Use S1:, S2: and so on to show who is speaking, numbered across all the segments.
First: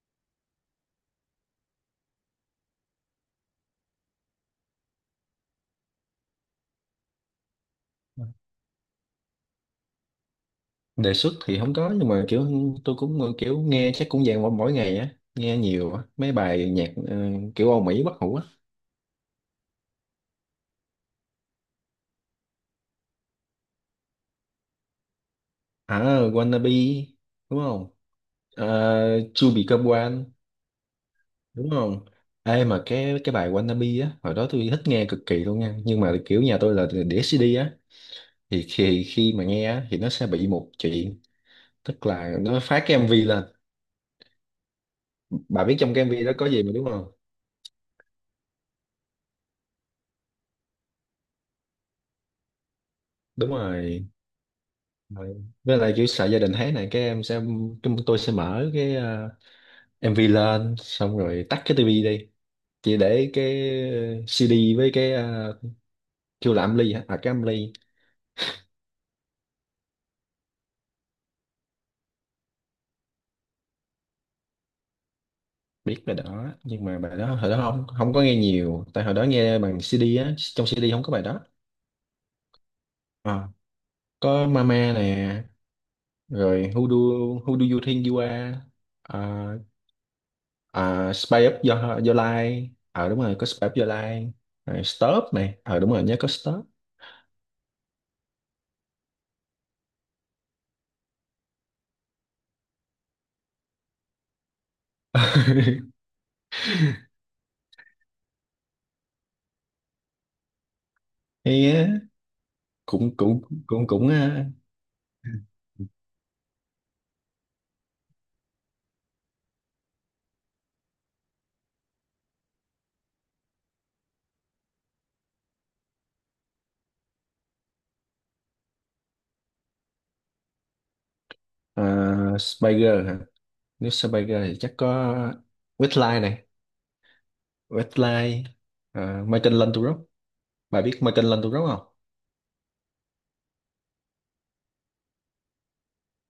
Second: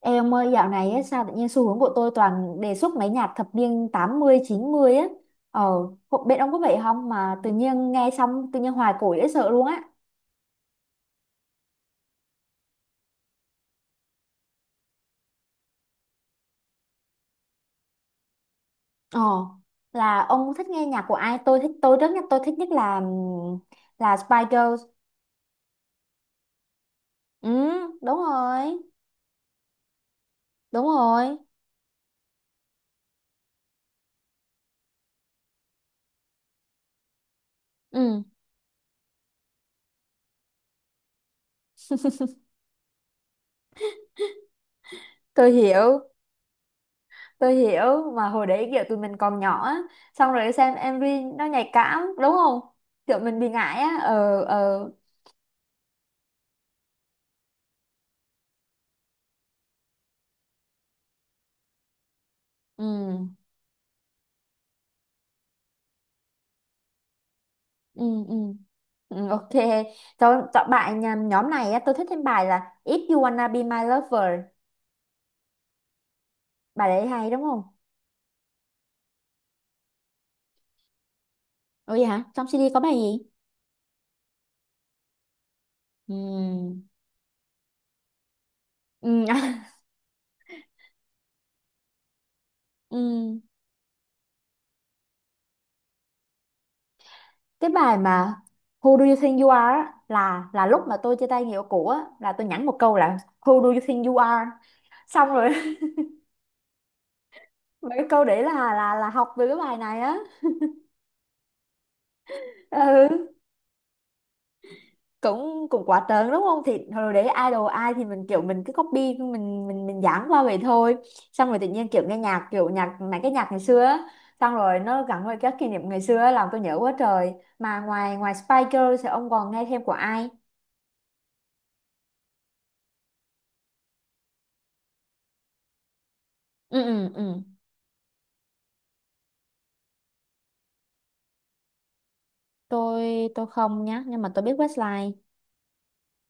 S1: Ê ông ơi, dạo này ấy, sao tự nhiên xu hướng của tôi toàn đề xuất mấy nhạc thập niên 80 90 á. Ờ, bên ông có vậy không mà tự nhiên nghe xong tự nhiên hoài cổ dễ sợ luôn á.
S2: Đề xuất thì không có nhưng mà kiểu tôi cũng kiểu nghe chắc cũng dạng mỗi mỗi ngày á nghe nhiều á mấy bài nhạc kiểu Âu Mỹ bất hủ á.
S1: Ờ, là ông thích nghe nhạc của ai? Tôi thích nhất là là Spice Girls.
S2: À, Wannabe
S1: Ừ,
S2: đúng không?
S1: đúng rồi.
S2: To Become One
S1: Đúng rồi.
S2: đúng không? Ê, mà cái bài Wannabe á hồi đó tôi thích nghe cực kỳ luôn nha, nhưng mà kiểu nhà tôi là đĩa CD á
S1: Ừ,
S2: thì khi khi mà nghe á thì nó sẽ bị một chuyện, tức là nó phát cái MV lên.
S1: tôi
S2: Bà biết trong
S1: hiểu.
S2: cái MV đó có gì mà đúng không?
S1: Tôi hiểu, mà hồi đấy kiểu tụi mình còn nhỏ á, xong rồi xem MV nó nhạy cảm đúng không? Kiểu mình bị
S2: Đúng
S1: ngại á.
S2: rồi.
S1: Ờ, ờ.
S2: Rồi. Với lại kiểu sợ gia đình thấy này cái em sẽ chúng tôi sẽ mở cái MV lên xong rồi tắt cái tivi đi, chỉ
S1: Ừ,
S2: để cái CD với cái kêu là âm ly hả, à, cái âm ly.
S1: ừ, ừ. Ừ, ok, cho chọn bài nhóm này á, tôi thích thêm bài là If You Wanna Be My Lover.
S2: Biết bài đó nhưng
S1: Bài
S2: mà
S1: đấy
S2: bài
S1: hay
S2: đó
S1: đúng
S2: hồi đó
S1: không?
S2: không không có nghe nhiều, tại hồi đó nghe bằng CD á, trong CD không có bài đó.
S1: Ủa vậy hả, trong CD có bài gì?
S2: Ờ. Có Mama nè, rồi
S1: Ừ,
S2: Who Do, Who Do You Think You Are.
S1: ừ,
S2: Ờ, à, Spy Up Your, Your Life ờ đúng rồi,
S1: ừ.
S2: có Spy Up Your Life, rồi Stop này, ờ đúng rồi nhớ có Stop.
S1: Cái bài mà Who do you think you are á, là lúc mà tôi chia tay người yêu cũ á, là tôi nhắn một câu là Who do you think you are, xong rồi. Mấy cái câu đấy là học từ cái bài này á.
S2: Cũng
S1: Ừ.
S2: cũng cũng cũng ờ,
S1: cũng cũng quá trớn đúng không? Thì hồi đấy idol ai thì mình, kiểu mình cứ copy, mình dán qua vậy thôi. Xong rồi tự nhiên kiểu nghe nhạc, kiểu nhạc, mấy cái nhạc ngày xưa á, xong rồi nó gắn với các kỷ niệm ngày xưa á, làm tôi nhớ quá trời. Mà ngoài ngoài Spice Girls thì ông còn nghe thêm của ai?
S2: ờ, Spiger hả? Nếu Spiger thì chắc có Westlife này,
S1: Ừ, ừ, ừ.
S2: Westlife, Michael Landau. Bà biết Michael Landau không?
S1: Tôi không nhá, nhưng mà tôi biết Westlife.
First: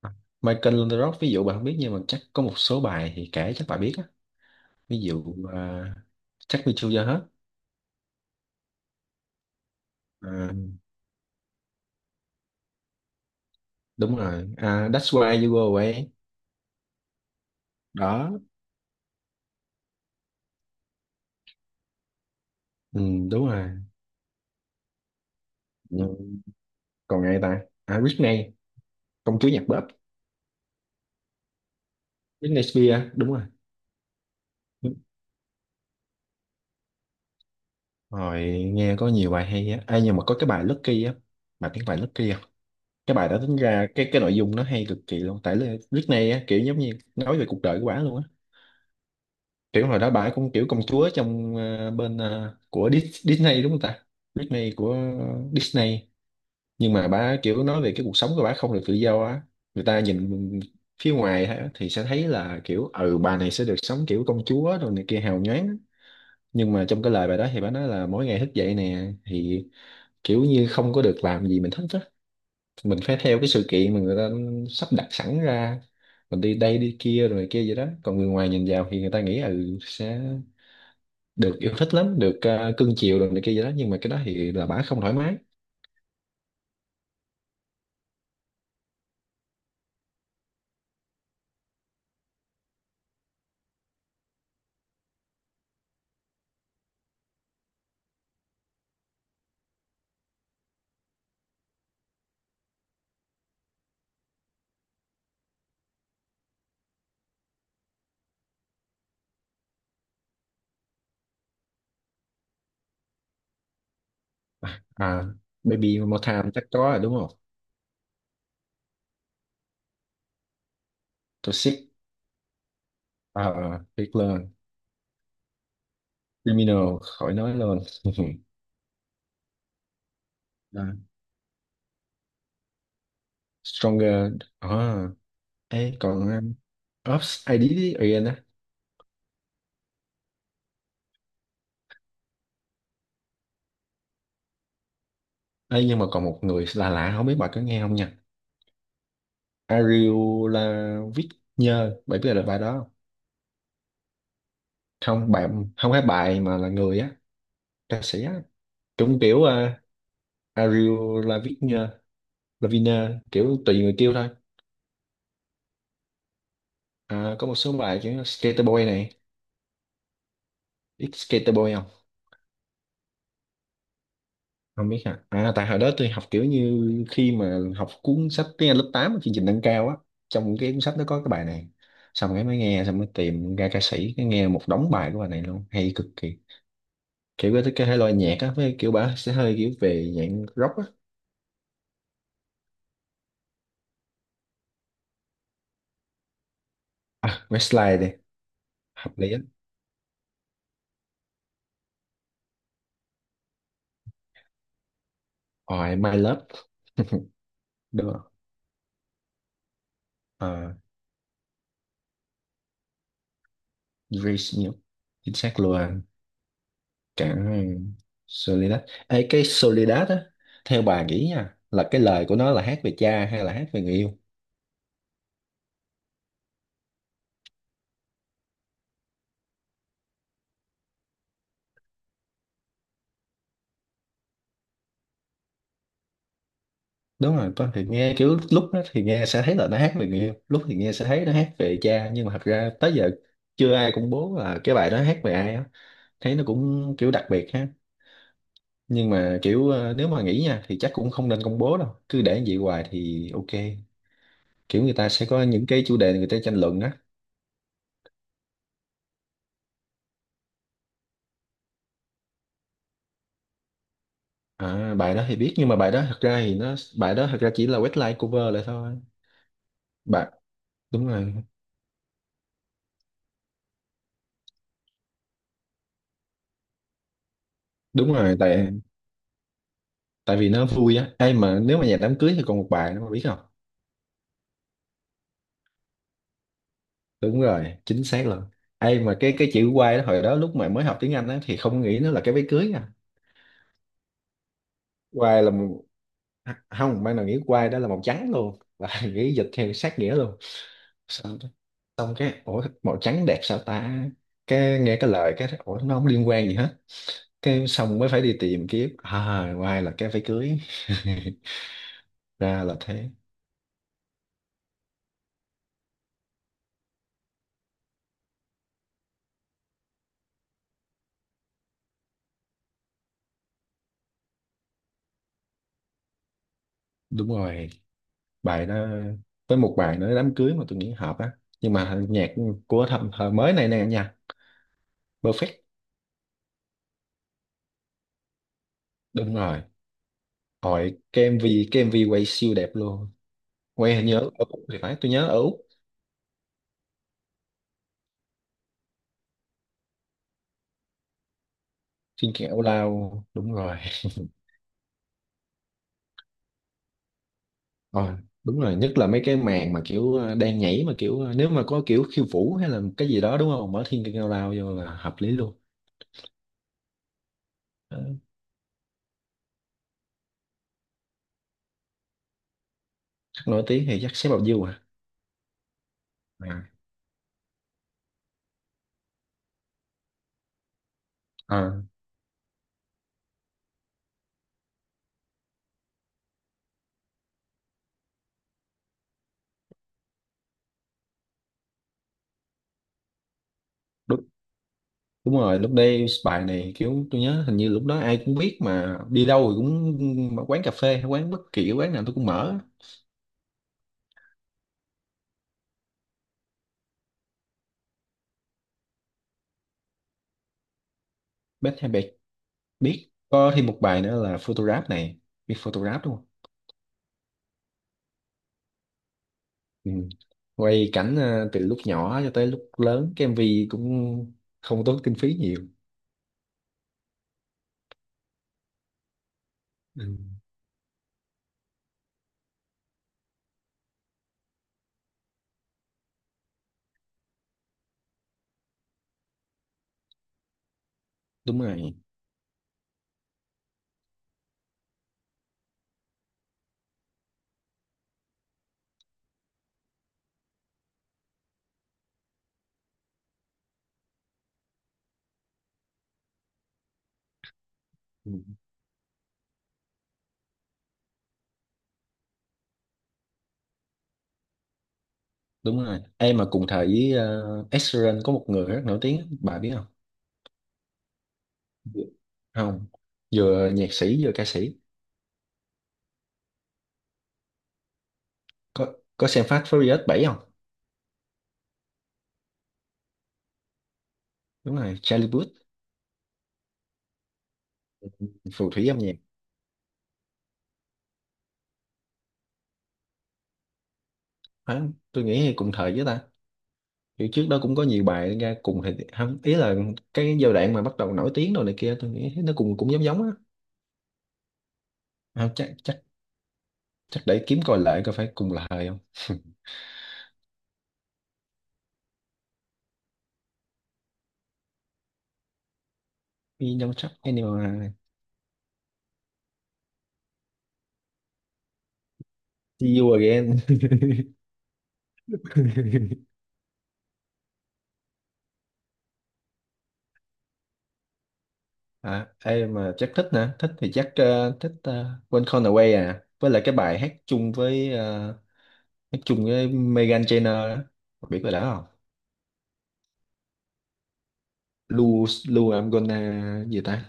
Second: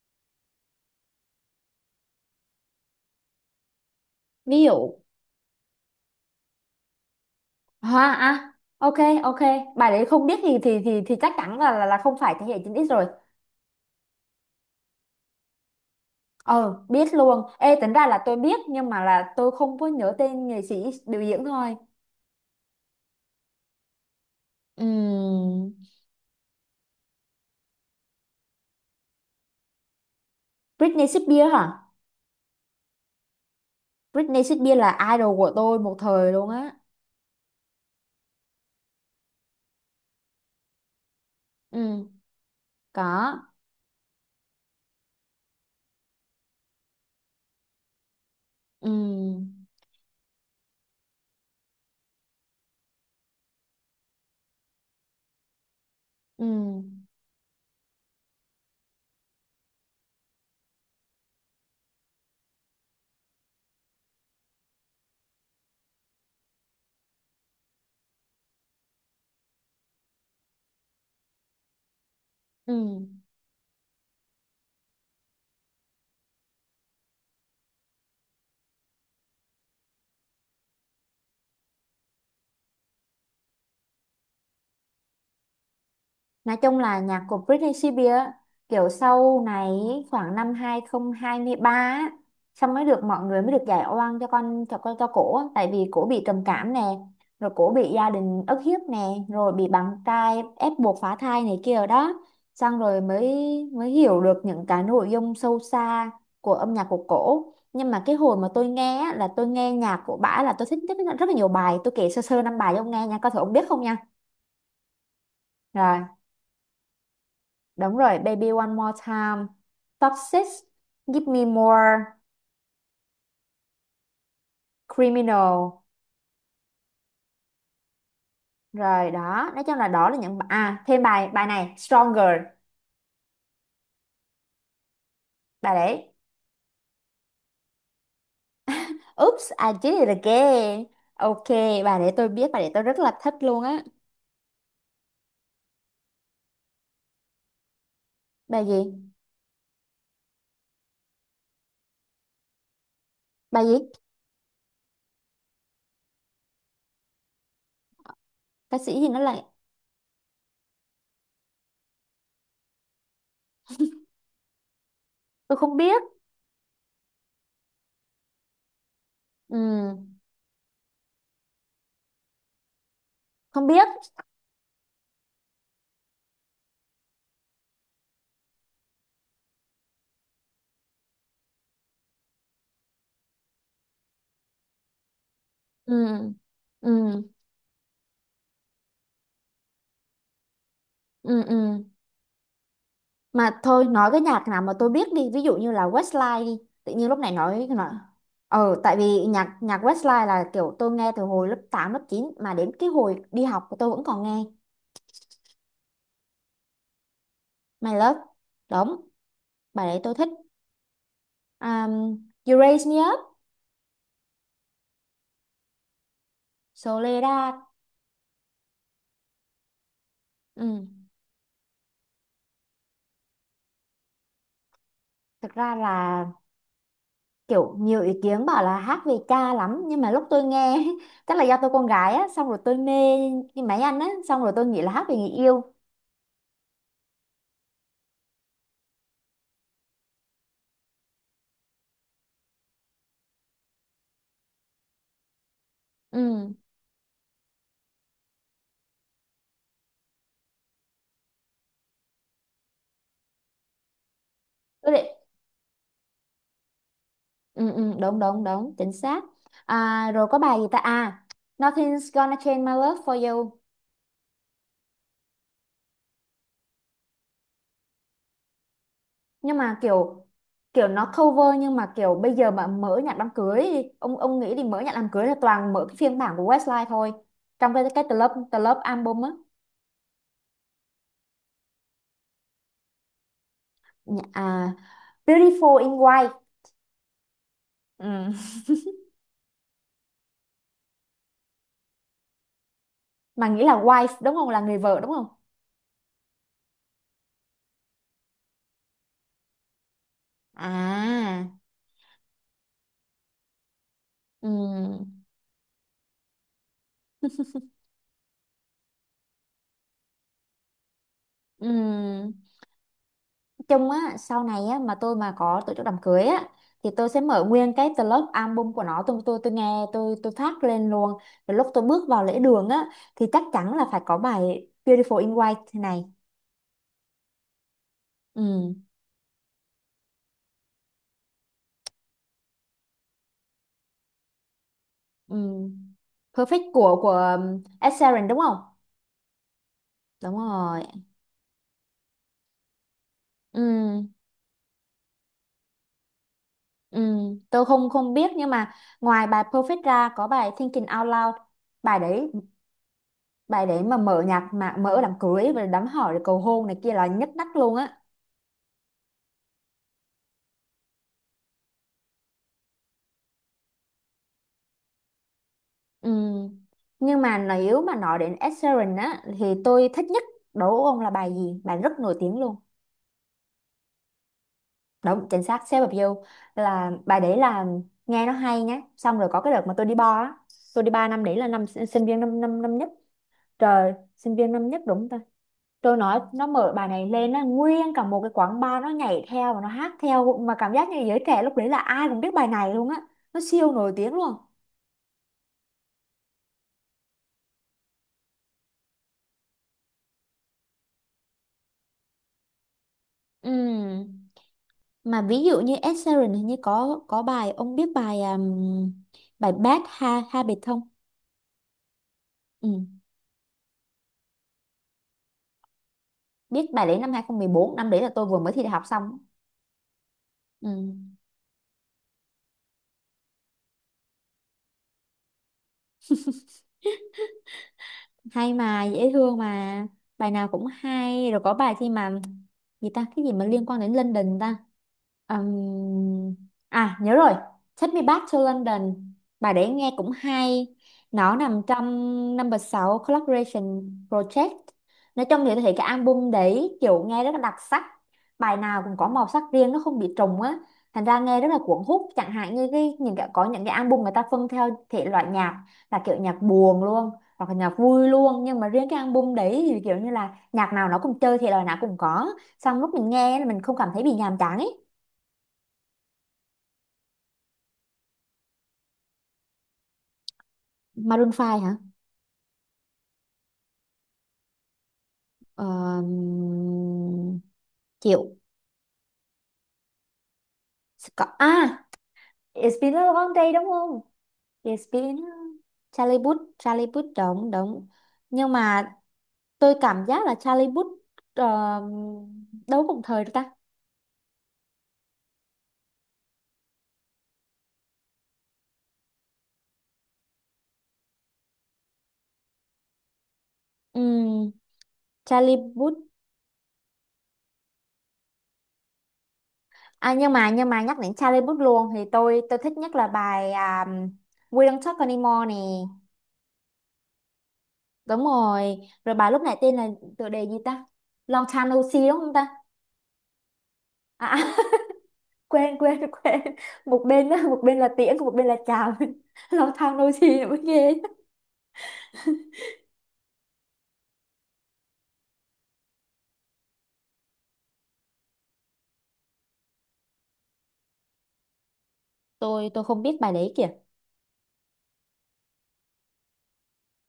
S2: À, Michael Landau ví dụ bà không biết nhưng mà chắc có một số bài thì kể chắc bà biết á.
S1: Ví dụ.
S2: Ví dụ ờ, Take Me To Your Heart.
S1: À, à. Ok, ok. Bài đấy không
S2: Ờ,
S1: biết thì chắc chắn là không phải thế hệ 9X rồi.
S2: đúng rồi, à, That's Why You Go Away.
S1: Ờ, biết luôn. Ê, tính ra là tôi
S2: Đó,
S1: biết, nhưng mà là tôi không có nhớ tên nghệ sĩ biểu diễn thôi.
S2: ừ, đúng rồi.
S1: Ừm,
S2: Ừ. Còn ai ta? À, Britney, công chúa nhạc pop.
S1: Britney Spears hả?
S2: Britney Spears đúng rồi.
S1: Britney Spears là idol của tôi một thời luôn á.
S2: Rồi, nghe có nhiều bài hay á. Ê, nhưng mà có cái bài Lucky á, bài tiếng bài
S1: Ừ,
S2: Lucky không?
S1: có.
S2: Cái bài đó tính ra cái nội dung nó hay cực kỳ luôn. Tại là lúc này á, kiểu giống như nói về cuộc đời của bả luôn á.
S1: Ừ,
S2: Kiểu hồi đó bả cũng kiểu công chúa trong bên của Disney đúng không ta? Disney của Disney.
S1: ừ,
S2: Nhưng mà bả kiểu nói về cái cuộc sống của bả không được tự do á. Người ta nhìn phía ngoài á, thì sẽ thấy là kiểu ừ bà này sẽ được sống kiểu công chúa rồi này kia hào nhoáng á. Nhưng mà trong cái lời bài đó thì bả nói là mỗi ngày thức dậy nè thì kiểu như không có được làm gì mình thích á,
S1: ừ.
S2: mình phải theo cái sự kiện mà người ta sắp đặt sẵn ra, mình đi đây đi kia rồi kia vậy đó, còn người ngoài nhìn vào thì người ta nghĩ ừ sẽ được yêu thích lắm, được cưng chiều rồi này kia vậy đó, nhưng mà cái đó thì là bả không thoải mái.
S1: Nói chung là nhạc của Britney Spears á, kiểu sau này, khoảng năm 2023 á, xong mới được mọi người mới được giải oan cho cổ á. Tại vì cổ bị trầm cảm nè, rồi cổ bị gia đình ức hiếp nè, rồi bị bạn trai ép buộc phá thai này kia rồi đó, xong rồi mới mới hiểu được những cái nội dung sâu xa của âm nhạc của cổ. Nhưng mà cái hồi mà tôi nghe á, là tôi nghe nhạc của bả, là tôi thích rất, rất là nhiều bài. Tôi kể sơ sơ năm bài cho ông nghe nha, coi thử ông biết không nha.
S2: À, Baby
S1: Rồi.
S2: One More Time chắc có rồi đúng không?
S1: Đúng rồi, Baby One More Time, Top 6, Give Me
S2: Toxic,
S1: More,
S2: à, Big Love,
S1: Criminal.
S2: Criminal, khỏi nói luôn.
S1: Rồi đó, nói chung là đó là những
S2: Đó.
S1: thêm bài bài này Stronger,
S2: Stronger, à,
S1: bài
S2: ê
S1: đấy.
S2: còn Ops ID á.
S1: Oops, I did it again. Ok, bài để tôi biết, bài để tôi rất là thích luôn á.
S2: Ê, nhưng mà còn một người là lạ lạ, không biết bà có nghe không nha?
S1: Bài gì?
S2: Ariel, là, viết, nhơ bạn biết là bài đó không?
S1: Bài gì?
S2: Không, bạn, không phải bài mà là người á, ca sĩ á,
S1: Ca sĩ gì nó
S2: cũng
S1: lại,
S2: kiểu à, Ariel là Lavigne kiểu tùy người kêu thôi.
S1: tôi không biết.
S2: À, có một số bài kiểu Skater Boy này,
S1: Ừ,
S2: biết Skater Boy không?
S1: không biết.
S2: Không biết hả? À, tại hồi đó tôi học kiểu như khi mà học cuốn sách tiếng Anh lớp 8 ở chương trình nâng cao á, trong cái cuốn sách nó có cái bài này, xong cái mới nghe xong mới tìm ra ca sĩ, cái nghe một đống bài của bài này luôn hay cực
S1: Ừ.
S2: kỳ.
S1: Ừ,
S2: Kiểu cái thể loại nhạc á với kiểu bà sẽ hơi kiểu về dạng rock á.
S1: ừ, ừ. Ừ. Mà thôi, nói cái nhạc nào mà tôi biết đi, ví dụ như là Westlife đi. Tự nhiên lúc
S2: À,
S1: này nói.
S2: Westlife đi,
S1: Tại
S2: hợp
S1: vì
S2: lý á.
S1: nhạc nhạc Westlife là kiểu tôi nghe từ hồi lớp 8 lớp chín, mà đến cái hồi đi học tôi vẫn còn nghe.
S2: Ôi, My Love
S1: My
S2: đúng
S1: Love.
S2: không?
S1: Đúng, bài đấy tôi thích.
S2: Ờ,
S1: um, You Raise Me Up.
S2: Dreams nhiều, chính xác luôn. Cả
S1: Soledad.
S2: ừ, Soledad. Ê, cái Soledad á, theo
S1: Ừ.
S2: bà nghĩ nha là cái lời của nó là hát về cha hay là hát về người yêu?
S1: Thực ra là kiểu nhiều ý kiến bảo là hát về cha lắm, nhưng mà lúc tôi nghe chắc là do tôi con gái á, xong rồi tôi mê cái máy anh á, xong rồi tôi nghĩ là hát về người yêu.
S2: Đúng rồi, con thì nghe kiểu lúc đó thì nghe sẽ thấy là nó hát về người yêu, lúc thì nghe sẽ thấy nó hát về cha, nhưng mà thật ra tới giờ chưa ai công bố là cái bài đó hát về ai á. Thấy nó
S1: Ừ.
S2: cũng kiểu đặc biệt ha. Nhưng mà kiểu nếu mà nghĩ nha thì chắc cũng không nên công bố đâu, cứ để như vậy hoài thì ok, kiểu
S1: Tôi
S2: người
S1: định.
S2: ta sẽ có những cái chủ đề người ta tranh luận á.
S1: Ừ, ừ, đúng đúng đúng, chính xác. À, rồi có bài gì ta? À, Nothing's gonna change my love for you.
S2: À, bài đó thì biết nhưng mà bài đó thật ra chỉ là webline cover lại thôi.
S1: Nhưng mà kiểu
S2: Bạn
S1: kiểu
S2: đúng
S1: nó
S2: rồi,
S1: cover, nhưng mà kiểu bây giờ mà mở nhạc đám cưới đi, ông nghĩ đi, mở nhạc đám cưới là toàn mở cái phiên bản của Westlife thôi, trong cái
S2: đúng
S1: The Love
S2: rồi, tại
S1: Album á.
S2: tại vì nó vui á, ai mà nếu mà nhà đám cưới thì còn một bài nữa mà biết không?
S1: Nhạc- à, Beautiful in White.
S2: Đúng rồi, chính xác
S1: Ừ.
S2: luôn. Ai mà cái chữ quay đó hồi đó lúc mà mới học tiếng Anh á thì không nghĩ nó là cái váy cưới à?
S1: Mà nghĩ là wife đúng không, là người vợ đúng không?
S2: Quay là một-, không, ban đầu nghĩ quay đó là màu trắng luôn và nghĩ dịch theo sát nghĩa luôn,
S1: À.
S2: xong xong cái ủa màu trắng đẹp sao ta?
S1: Ừ.
S2: Cái nghe cái lời cái ủa nó không liên quan gì hết, cái xong mới phải đi tìm kiếm à ngoài là cái váy cưới.
S1: Ừ.
S2: Ra là thế.
S1: Chung á, sau này á mà tôi mà có tổ chức đám cưới á, thì tôi sẽ mở nguyên cái club album của nó. Tôi nghe, tôi phát lên luôn, rồi lúc tôi bước vào lễ đường á thì chắc chắn là phải có bài Beautiful in White này.
S2: Đúng rồi, bài
S1: Ừ,
S2: đó với một bài nữa đám cưới mà tôi nghĩ hợp á, nhưng mà nhạc của thầm thời mới này nè nha,
S1: ừ.
S2: Perfect.
S1: Perfect của Ed Sheeran đúng không?
S2: Đúng rồi,
S1: Đúng rồi.
S2: hồi cái MV, cái MV quay siêu đẹp luôn, quay hình
S1: Ừ,
S2: như ở Úc thì phải, tôi nhớ ở Úc.
S1: ừ. Tôi không không biết, nhưng mà ngoài bài Perfect ra có bài Thinking Out Loud. Bài đấy.
S2: Trên kẹo lao đúng
S1: Bài
S2: rồi.
S1: đấy mà mở nhạc, mà mở đám cưới và đám hỏi rồi cầu hôn này kia là nhất đắt luôn á.
S2: Ờ, đúng rồi nhất là mấy cái màn mà kiểu đang nhảy mà kiểu nếu mà có kiểu khiêu vũ hay là cái gì đó đúng không, mở thiên cao lao vô là hợp lý luôn.
S1: Ừ. Nhưng mà nếu mà
S2: Ờ,
S1: nói đến Ed Sheeran á thì tôi thích nhất, đối với ông là bài gì? Bài rất nổi tiếng luôn.
S2: chắc nổi tiếng thì chắc xếp vào view à.
S1: Đúng, chính xác, Shape of You
S2: À,
S1: là bài đấy, là nghe nó hay nhé. Xong rồi có cái đợt mà tôi đi bar á, tôi đi bar năm đấy là năm sinh
S2: à,
S1: sinh viên năm năm năm nhất. Trời, sinh viên năm nhất đúng ta. Tôi nói nó mở bài này lên, nó nguyên cả một cái quán bar nó nhảy theo và nó hát theo, mà cảm giác như giới trẻ lúc đấy là ai cũng biết bài này luôn á. Nó siêu nổi tiếng
S2: đúng,
S1: luôn.
S2: đúng rồi lúc đây bài này kiểu tôi nhớ hình như lúc đó ai cũng biết mà đi đâu rồi cũng, mà quán cà phê hay quán bất kỳ quán nào tôi cũng mở.
S1: Ừ. Mà ví dụ như Ed Sheeran hình như có bài, ông biết bài bài Bad Habit không?
S2: Biết, hay biết,
S1: Ừ.
S2: biết có thêm một bài nữa là photograph này, biết photograph đúng không?
S1: Biết bài đấy, năm 2014, năm đấy là tôi vừa mới thi đại học xong.
S2: Ừ.
S1: Ừ.
S2: Quay cảnh từ lúc nhỏ cho tới lúc lớn cái MV, cũng không tốn kinh phí nhiều.
S1: Hay mà dễ thương mà.
S2: Ừ.
S1: Bài nào cũng hay. Rồi có bài khi mà gì ta, cái gì mà liên quan đến London ta. Ừm, À, nhớ rồi, Take Me Back to London, bài đấy nghe cũng hay. Nó
S2: Đúng
S1: nằm trong
S2: rồi.
S1: number 6 collaboration project. Nói chung thì tôi thấy cái album đấy kiểu nghe rất là đặc sắc, bài nào cũng có màu sắc riêng, nó không bị trùng á, thành ra nghe rất là cuốn hút. Chẳng hạn như cái những cái có những cái album người ta phân theo thể loại nhạc là kiểu nhạc buồn luôn hoặc là nhạc vui
S2: Ừ,
S1: luôn, nhưng mà riêng cái album đấy thì kiểu như là nhạc nào nó cũng chơi thì lời nào cũng có, xong lúc mình nghe là mình không cảm thấy bị nhàm chán ấy.
S2: đúng rồi em mà cùng thời với Ed Sheeran có một người rất nổi tiếng bà biết không?
S1: Maroon 5 hả?
S2: Dạ. Không, vừa nhạc sĩ vừa ca sĩ.
S1: uh, Chịu.
S2: có có xem Fast Furious 7 không?
S1: Có à, It's been a long day đúng không?
S2: Đúng
S1: It's
S2: rồi,
S1: been
S2: Charlie Puth,
S1: Charlie Puth, Charlie Puth đúng đúng. Nhưng
S2: phù thủy
S1: mà
S2: âm nhạc.
S1: tôi cảm giác là Charlie Puth ờ, đâu cùng thời được ta.
S2: Phải, tôi nghĩ cùng thời với ta, kiểu trước đó cũng có nhiều bài ra cùng thời không ý là cái giai đoạn mà bắt đầu nổi tiếng rồi này kia tôi nghĩ nó cùng cũng giống giống á.
S1: Ừm,
S2: Không,
S1: Charlie
S2: chắc chắc
S1: Puth.
S2: chắc để kiếm coi lại coi phải cùng là thời không.
S1: À, nhưng mà nhắc đến Charlie Puth luôn thì tôi thích nhất là bài We Don't Talk Anymore nè.
S2: We don't trust anyone.
S1: Đúng rồi. Rồi bài lúc nãy tên là, tựa đề gì ta? Long Time No See đúng không ta?
S2: See you again.
S1: à, à, quên quên quên, một bên á, một bên là tiễn, một bên là chào. Long Time No See nữa mới ghê.
S2: À, ai mà chắc thích nè, thích thì chắc thích When Gone Away, à, với lại cái bài hát chung với hát chung với Meghan Trainor đó. Không biết bài đó không?
S1: Tôi không biết bài đấy kìa.
S2: Lu Lu I'm gonna gì ta?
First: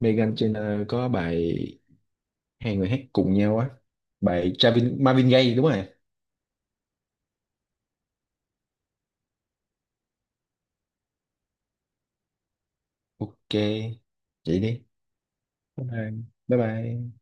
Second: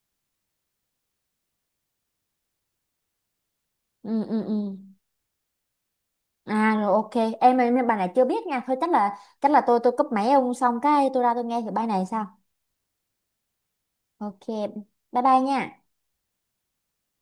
S2: Meghan Trainor có bài hai người hát cùng nhau á,
S1: Ừ, ừ,
S2: bài
S1: ừ.
S2: Travin, Marvin Gaye đúng rồi.
S1: À, rồi ok. Em bài này chưa biết nha, thôi chắc là tôi cúp máy ông xong cái tôi ra tôi nghe thử bài này sao.
S2: Ok,
S1: Ok,
S2: vậy đi.
S1: bye bye nha.
S2: Bye bye. Bye bye.